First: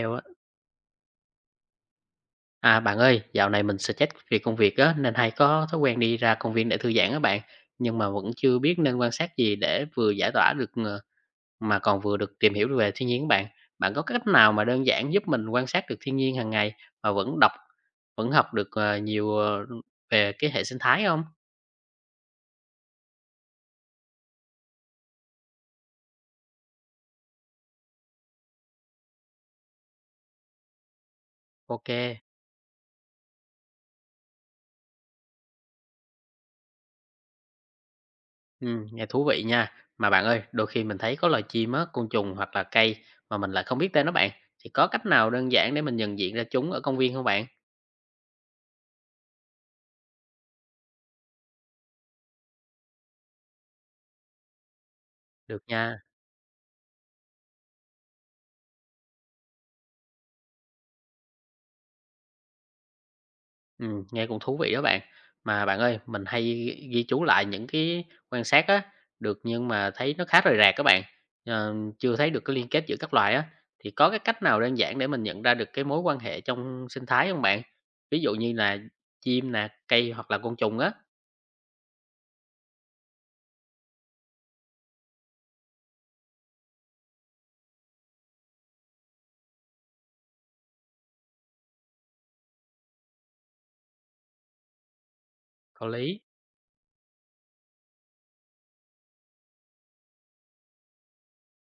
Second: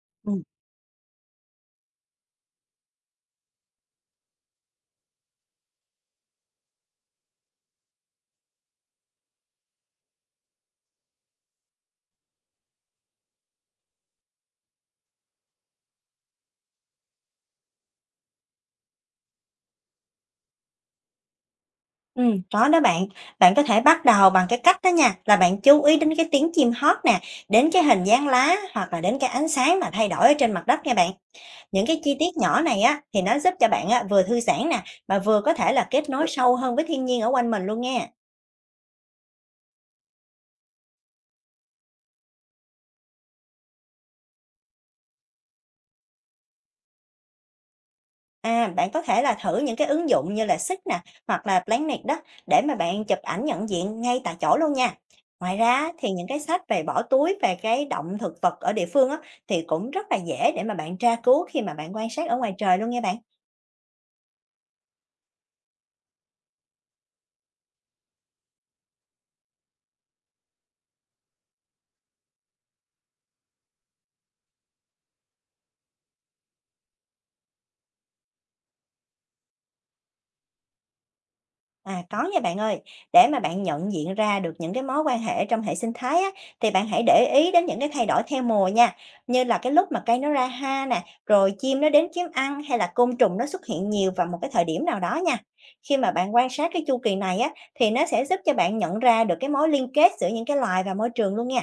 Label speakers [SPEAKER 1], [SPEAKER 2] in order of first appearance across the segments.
[SPEAKER 1] Hiểu á.
[SPEAKER 2] Ừm,
[SPEAKER 1] À, bạn ơi, dạo này mình stress vì công việc á, nên hay có thói quen đi ra công viên để thư giãn á bạn. Nhưng mà vẫn chưa biết nên quan sát gì để vừa giải tỏa được mà còn vừa được tìm hiểu về thiên nhiên các bạn. Bạn có cách nào mà đơn giản giúp mình quan sát được thiên nhiên hàng ngày mà vẫn học được nhiều về cái hệ sinh thái không?
[SPEAKER 2] có đó bạn. Bạn có thể bắt đầu bằng cái cách đó nha, là bạn chú ý đến cái tiếng chim hót nè, đến cái hình dáng lá hoặc là đến cái ánh sáng mà thay đổi ở trên mặt đất nha bạn. Những
[SPEAKER 1] Ok,
[SPEAKER 2] cái chi tiết nhỏ này á, thì nó giúp cho bạn á, vừa thư giãn nè, mà vừa có thể là kết nối sâu hơn với thiên nhiên ở quanh mình luôn nha.
[SPEAKER 1] ừ, nghe thú vị nha. Mà bạn ơi, đôi khi mình thấy có loài chim á, côn trùng hoặc là cây mà mình lại không biết tên nó bạn. Thì có cách nào đơn giản để mình nhận diện ra chúng ở công viên không bạn?
[SPEAKER 2] À, bạn có thể là thử những cái ứng dụng như là Sick nè, hoặc là Planet đó để mà bạn chụp ảnh nhận diện ngay tại chỗ luôn nha. Ngoài
[SPEAKER 1] Được
[SPEAKER 2] ra
[SPEAKER 1] nha.
[SPEAKER 2] thì những cái sách về bỏ túi về cái động thực vật ở địa phương á, thì cũng rất là dễ để mà bạn tra cứu khi mà bạn quan sát ở ngoài trời luôn nha bạn.
[SPEAKER 1] Nghe cũng thú vị đó bạn. Mà bạn ơi, mình hay ghi ghi chú lại những cái quan sát á, được nhưng mà thấy nó khá rời rạc các bạn, chưa thấy được cái liên kết giữa các loài á, thì có cái cách nào đơn giản để mình nhận ra được cái mối quan hệ trong sinh thái không bạn? Ví dụ như là chim nè, cây hoặc là côn trùng á.
[SPEAKER 2] À, có nha bạn ơi. Để mà bạn nhận diện ra được những cái mối quan hệ trong hệ sinh thái á, thì bạn hãy để ý đến những cái thay đổi theo mùa nha. Như là cái lúc mà cây nó ra hoa nè, rồi chim nó đến kiếm ăn hay là côn trùng nó xuất hiện nhiều vào một cái thời điểm nào đó nha.
[SPEAKER 1] Có
[SPEAKER 2] Khi mà
[SPEAKER 1] lý.
[SPEAKER 2] bạn quan sát cái chu kỳ này á, thì nó sẽ giúp cho bạn nhận ra được cái mối liên kết giữa những cái loài và môi trường luôn nha.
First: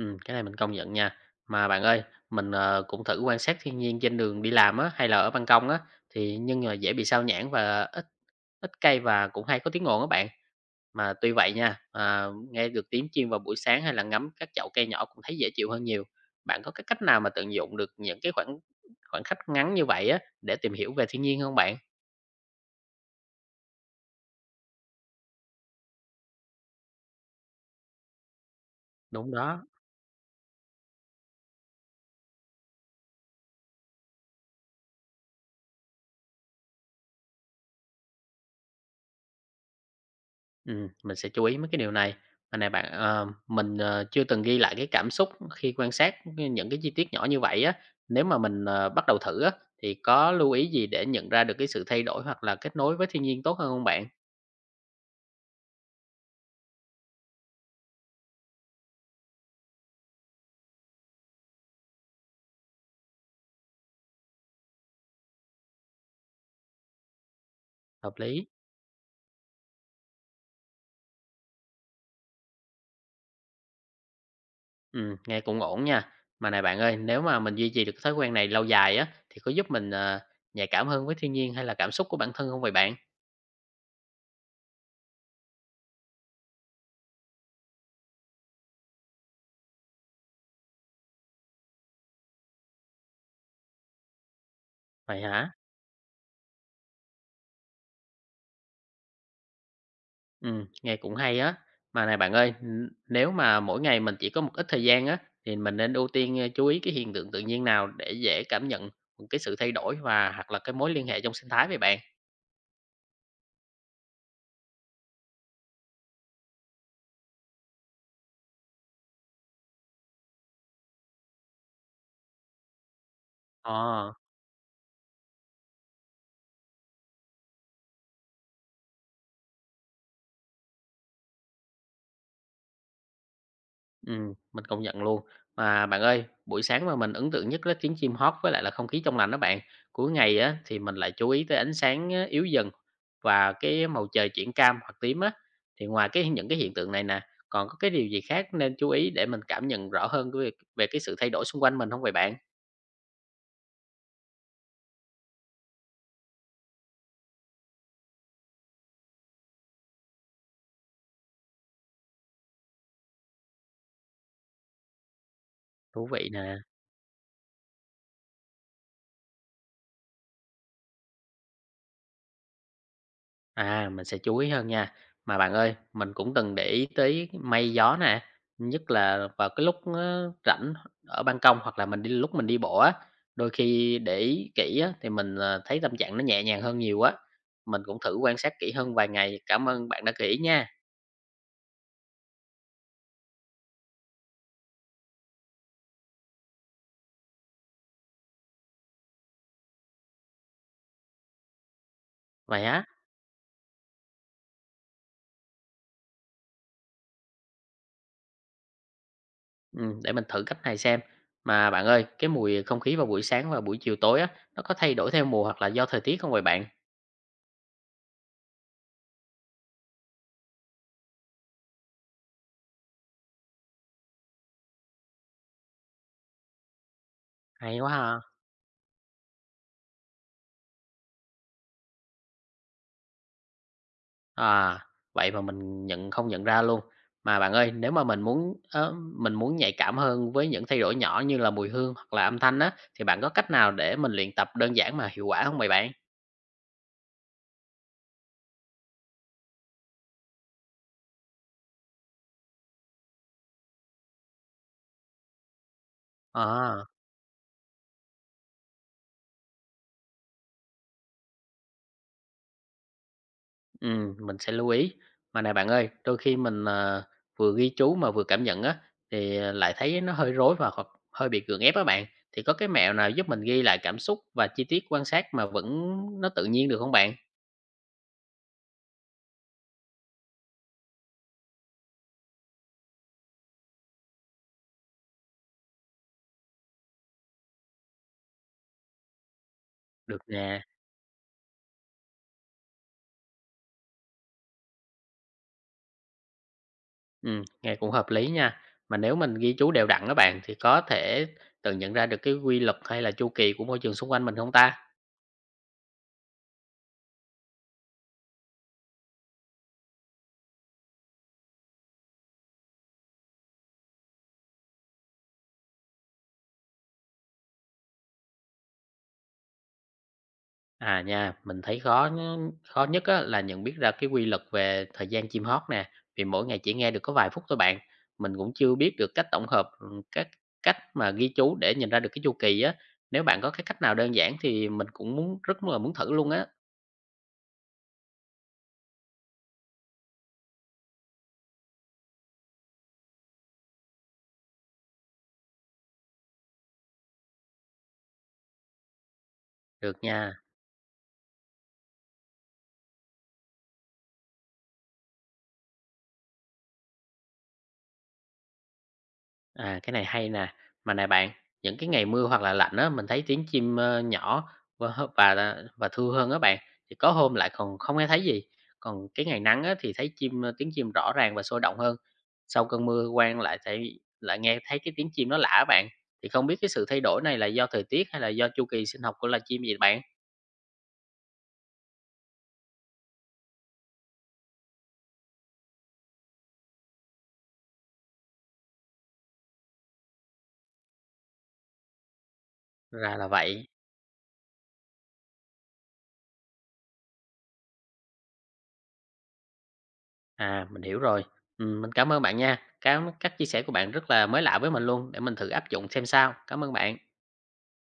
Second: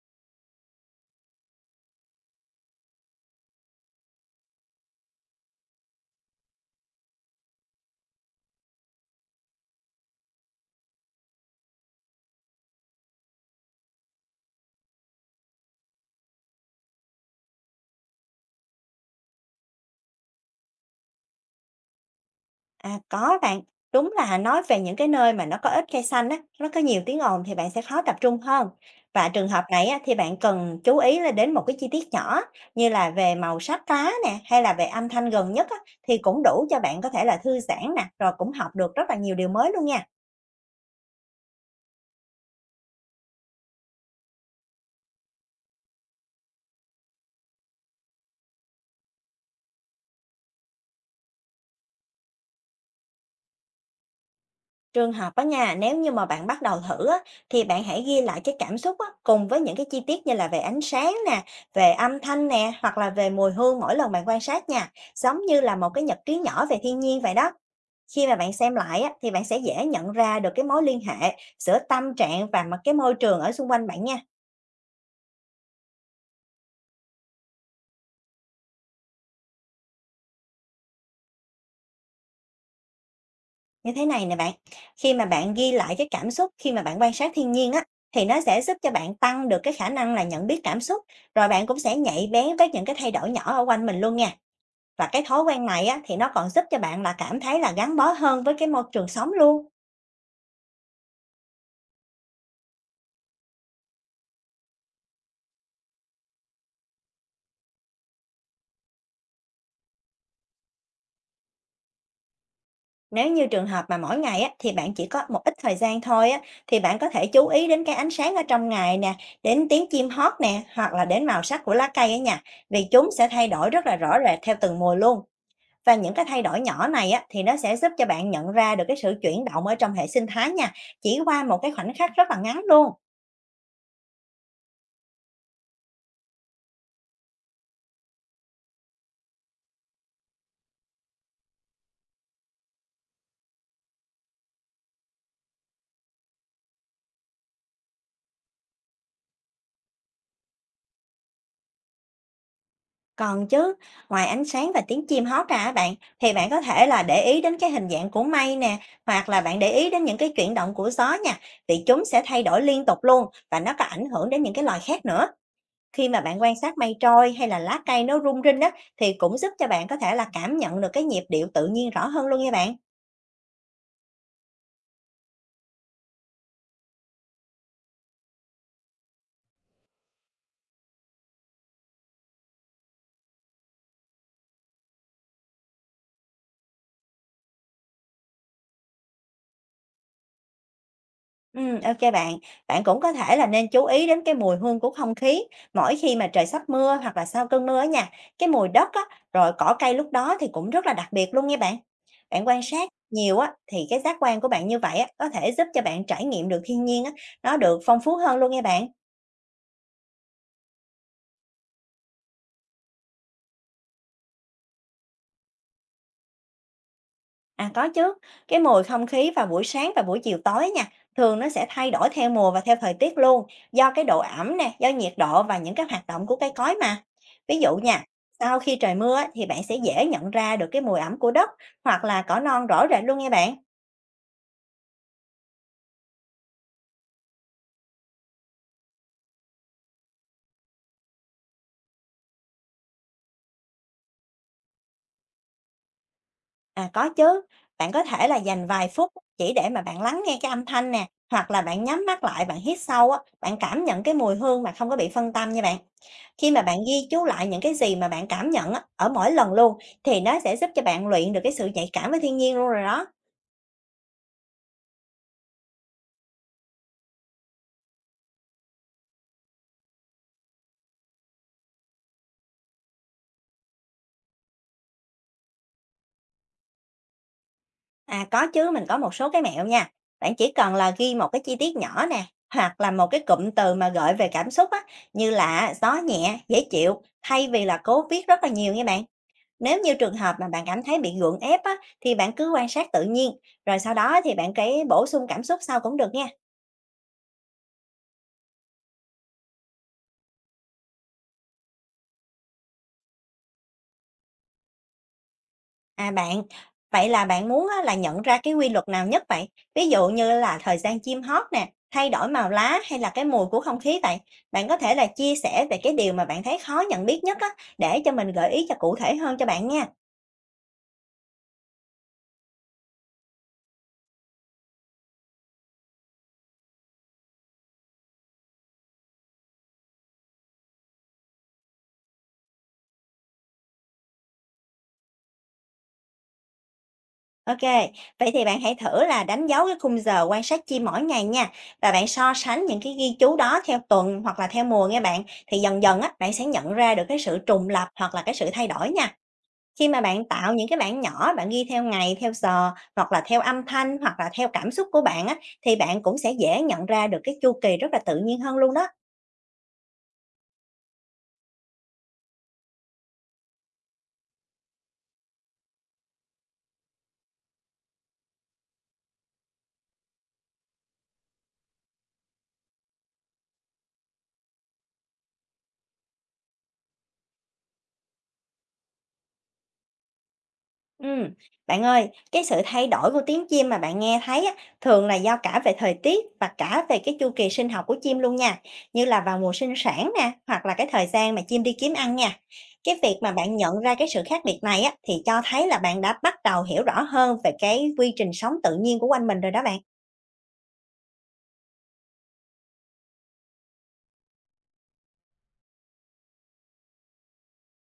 [SPEAKER 1] Cái này mình công nhận nha. Mà bạn ơi, cũng thử quan sát thiên nhiên trên đường đi làm á, hay là ở ban công á, thì nhưng mà dễ bị sao nhãng và ít ít cây và cũng hay có tiếng ồn á bạn. Mà tuy vậy nha, nghe được tiếng chim vào buổi sáng hay là ngắm các chậu cây nhỏ cũng thấy dễ chịu hơn nhiều. Bạn có cái cách nào mà tận dụng được những cái khoảng khoảng khắc ngắn như vậy á, để tìm hiểu về thiên nhiên không bạn?
[SPEAKER 2] À, có bạn. Đúng là nói về những cái nơi mà nó có ít cây xanh á, nó có nhiều tiếng ồn thì bạn sẽ khó tập trung hơn. Và
[SPEAKER 1] Đúng
[SPEAKER 2] trường hợp
[SPEAKER 1] đó.
[SPEAKER 2] này á, thì bạn cần chú ý là đến một cái chi tiết nhỏ như là về màu sắc lá nè hay là về âm thanh gần nhất á, thì cũng đủ cho bạn có thể là thư giãn nè rồi cũng học được rất là nhiều điều mới luôn nha.
[SPEAKER 1] Mình sẽ chú ý mấy cái điều này. Mà này bạn, mình chưa từng ghi lại cái cảm xúc khi quan sát những cái chi tiết nhỏ như vậy á. Nếu mà mình bắt đầu thử á, thì có lưu ý gì để nhận ra được cái sự thay đổi hoặc là kết nối với thiên nhiên tốt hơn không bạn?
[SPEAKER 2] Trường hợp á nha, nếu như mà bạn bắt đầu thử á, thì bạn hãy ghi lại cái cảm xúc á, cùng với những cái chi tiết như là về ánh sáng nè, về âm thanh nè, hoặc là về mùi hương mỗi lần bạn quan sát nha, giống như là một cái nhật ký nhỏ về thiên nhiên vậy đó.
[SPEAKER 1] Hợp
[SPEAKER 2] Khi mà
[SPEAKER 1] lý,
[SPEAKER 2] bạn xem lại á, thì bạn sẽ dễ nhận ra được cái mối liên hệ giữa tâm trạng và mà cái môi trường ở xung quanh bạn nha.
[SPEAKER 1] nghe cũng ổn nha. Mà này bạn ơi, nếu mà mình duy trì được cái thói quen này lâu dài á, thì có giúp mình nhạy cảm hơn với thiên nhiên hay là cảm xúc của bản thân không vậy bạn?
[SPEAKER 2] Như thế này nè bạn, khi mà bạn ghi lại cái cảm xúc khi mà bạn quan sát thiên nhiên á, thì nó sẽ giúp cho bạn tăng được cái khả năng là nhận biết cảm xúc, rồi bạn cũng sẽ nhạy bén với những cái thay đổi nhỏ ở quanh mình luôn nha. Và
[SPEAKER 1] Vậy
[SPEAKER 2] cái thói
[SPEAKER 1] hả?
[SPEAKER 2] quen này á, thì nó còn giúp cho bạn là cảm thấy là gắn bó hơn với cái môi trường sống luôn.
[SPEAKER 1] Nghe cũng hay á. Mà này bạn ơi, nếu mà mỗi ngày mình chỉ có một ít thời gian á, thì mình nên ưu tiên chú ý cái hiện tượng tự nhiên nào để dễ cảm nhận, cái sự thay đổi và hoặc là cái mối liên hệ trong sinh thái vậy bạn?
[SPEAKER 2] Nếu như trường hợp mà mỗi ngày á, thì bạn chỉ có một ít thời gian thôi á, thì bạn có thể chú ý đến cái ánh sáng ở trong ngày nè, đến tiếng chim hót nè, hoặc là đến màu sắc của lá cây ở nhà, vì chúng sẽ thay đổi rất là
[SPEAKER 1] Ờ.
[SPEAKER 2] rõ rệt theo từng mùa luôn. Và những cái thay đổi nhỏ này á, thì nó sẽ giúp cho bạn nhận ra được cái sự chuyển động ở trong hệ sinh thái nha, chỉ qua một cái khoảnh khắc rất là ngắn luôn.
[SPEAKER 1] Mình công nhận luôn. Mà bạn ơi, buổi sáng mà mình ấn tượng nhất là tiếng chim hót với lại là không khí trong lành đó bạn. Cuối ngày á thì mình lại chú ý tới ánh sáng á, yếu dần và cái màu trời chuyển cam hoặc tím á. Thì ngoài cái những cái hiện tượng này nè, còn có cái điều gì khác nên chú ý để mình cảm nhận rõ hơn cái việc về cái sự thay đổi xung quanh mình không vậy bạn?
[SPEAKER 2] Còn chứ, ngoài ánh sáng và tiếng chim hót ra á bạn, thì bạn có thể là để ý đến cái hình dạng của mây nè, hoặc là bạn để ý đến những cái chuyển động của gió nha, vì chúng sẽ thay đổi liên tục luôn và nó có ảnh hưởng đến những cái loài khác nữa.
[SPEAKER 1] Thú
[SPEAKER 2] Khi mà
[SPEAKER 1] vị
[SPEAKER 2] bạn quan
[SPEAKER 1] nè.
[SPEAKER 2] sát mây trôi hay là lá cây nó rung rinh á, thì cũng giúp cho bạn có thể là cảm nhận được cái nhịp điệu tự nhiên rõ hơn luôn nha bạn.
[SPEAKER 1] À, mình sẽ chú ý hơn nha. Mà bạn ơi, mình cũng từng để ý tới mây gió nè, nhất là vào cái lúc rảnh ở ban công hoặc là mình đi lúc mình đi bộ á, đôi khi để ý kỹ á, thì mình thấy tâm trạng nó nhẹ nhàng hơn nhiều á. Mình cũng thử quan sát kỹ hơn vài ngày. Cảm ơn bạn đã kỹ nha.
[SPEAKER 2] OK bạn. Bạn cũng có thể là nên chú ý đến cái mùi hương của không khí mỗi khi mà trời sắp mưa hoặc là sau cơn mưa á nha. Cái mùi đất á, rồi cỏ cây lúc đó thì cũng rất là đặc biệt luôn nha bạn. Bạn quan
[SPEAKER 1] Vậy á,
[SPEAKER 2] sát nhiều á, thì cái giác quan của bạn như vậy á, có thể giúp cho bạn trải nghiệm được thiên nhiên á, nó được phong phú hơn luôn nha bạn.
[SPEAKER 1] ừ, để mình thử cách này xem. Mà bạn ơi, cái mùi không khí vào buổi sáng và buổi chiều tối á, nó có thay đổi theo mùa hoặc là do thời tiết không vậy bạn?
[SPEAKER 2] À, có chứ. Cái mùi không khí vào buổi sáng và buổi chiều tối nha, thường nó sẽ thay đổi theo mùa và theo thời tiết luôn, do cái độ ẩm nè, do nhiệt độ và những cái hoạt động của cây cối mà. Ví dụ
[SPEAKER 1] Hay quá
[SPEAKER 2] nha,
[SPEAKER 1] ha.
[SPEAKER 2] sau khi trời mưa á, thì bạn sẽ dễ nhận ra được cái mùi ẩm của đất hoặc là cỏ non rõ rệt luôn nha bạn.
[SPEAKER 1] À, vậy mà mình không nhận ra luôn. Mà bạn ơi, nếu mà mình muốn nhạy cảm hơn với những thay đổi nhỏ như là mùi hương hoặc là âm thanh á, thì bạn có cách nào để mình luyện tập đơn giản mà hiệu quả không vậy bạn?
[SPEAKER 2] À, có chứ. Bạn có thể là dành vài phút chỉ để mà bạn lắng nghe cái âm thanh nè, hoặc là bạn nhắm mắt lại, bạn hít sâu á, bạn cảm nhận cái mùi hương mà không có bị phân tâm nha bạn. Khi mà bạn
[SPEAKER 1] À,
[SPEAKER 2] ghi chú lại những cái gì mà bạn cảm nhận á, ở mỗi lần luôn, thì nó sẽ giúp cho bạn luyện được cái sự nhạy cảm với thiên nhiên luôn rồi đó.
[SPEAKER 1] mình sẽ lưu ý. Mà này bạn ơi, đôi khi mình vừa ghi chú mà vừa cảm nhận á, thì lại thấy nó hơi rối và hoặc hơi bị gượng ép á bạn. Thì có cái mẹo nào giúp mình ghi lại cảm xúc và chi tiết quan sát mà vẫn nó tự nhiên được không bạn?
[SPEAKER 2] À, có chứ, mình có một số cái mẹo nha. Bạn chỉ cần là ghi một cái chi tiết nhỏ nè, hoặc là một cái cụm từ mà gợi về cảm xúc á, như là gió nhẹ, dễ chịu, thay vì là cố viết rất là nhiều nha bạn. Nếu như trường
[SPEAKER 1] Được
[SPEAKER 2] hợp mà
[SPEAKER 1] nè.
[SPEAKER 2] bạn cảm thấy bị gượng ép á, thì bạn cứ quan sát tự nhiên, rồi sau đó thì bạn cái bổ sung cảm xúc sau cũng được nha.
[SPEAKER 1] Nghe cũng hợp lý nha. Mà nếu mình ghi chú đều đặn á bạn thì có thể tự nhận ra được cái quy luật hay là chu kỳ của môi trường xung quanh mình không ta?
[SPEAKER 2] À bạn, vậy là bạn muốn á, là nhận ra cái quy luật nào nhất vậy? Ví dụ như là thời gian chim hót nè, thay đổi màu lá hay là cái mùi của không khí vậy? Bạn có thể là chia sẻ về cái điều mà bạn thấy khó nhận biết nhất á, để cho mình gợi ý cho cụ thể hơn cho bạn nha.
[SPEAKER 1] À nha, mình thấy khó nhớ- khó nhất á, là nhận biết ra cái quy luật về thời gian chim hót nè, vì mỗi ngày chỉ nghe được có vài phút thôi bạn. Mình cũng chưa biết được cách tổng hợp các cách mà ghi chú để nhìn ra được cái chu kỳ á. Nếu bạn có cái cách nào đơn giản thì mình cũng muốn rất là muốn thử luôn á.
[SPEAKER 2] OK, vậy thì bạn hãy thử là đánh dấu cái khung giờ quan sát chim mỗi ngày nha, và bạn so sánh những cái ghi chú đó theo tuần hoặc là theo mùa nghe bạn, thì dần dần á, bạn sẽ nhận ra được cái sự trùng lặp hoặc là cái sự thay đổi nha. Khi
[SPEAKER 1] Được
[SPEAKER 2] mà bạn
[SPEAKER 1] nha.
[SPEAKER 2] tạo những cái bảng nhỏ bạn ghi theo ngày, theo giờ hoặc là theo âm thanh hoặc là theo cảm xúc của bạn á, thì bạn cũng sẽ dễ nhận ra được cái chu kỳ rất là tự nhiên hơn luôn đó.
[SPEAKER 1] À, cái này hay nè. Mà này bạn, những cái ngày mưa hoặc là lạnh á, mình thấy tiếng chim nhỏ và và thưa hơn á bạn. Thì có hôm lại còn không nghe thấy gì. Còn cái ngày nắng á, thì thấy tiếng chim rõ ràng và sôi động hơn. Sau cơn mưa quang lại nghe thấy cái tiếng chim nó lạ á bạn. Thì không biết cái sự thay đổi này là do thời tiết hay là do chu kỳ sinh học của loài chim gì bạn?
[SPEAKER 2] Ừm, bạn ơi, cái sự thay đổi của tiếng chim mà bạn nghe thấy á, thường là do cả về thời tiết và cả về cái chu kỳ sinh học của chim luôn nha, như là vào mùa sinh sản nè, hoặc là cái thời gian mà chim đi kiếm ăn nha. Cái việc
[SPEAKER 1] Ra là
[SPEAKER 2] mà bạn
[SPEAKER 1] vậy.
[SPEAKER 2] nhận ra cái sự khác biệt này á, thì cho thấy là bạn đã bắt đầu hiểu rõ hơn về cái quy trình sống tự nhiên của quanh mình rồi đó bạn.
[SPEAKER 1] À, mình hiểu rồi. Ừ, mình cảm ơn bạn nha. Cảm các chia sẻ của bạn rất là mới lạ với mình luôn để mình thử áp dụng xem sao. Cảm ơn bạn.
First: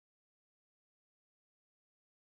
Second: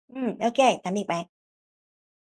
[SPEAKER 2] Ừ, OK, tạm biệt bạn.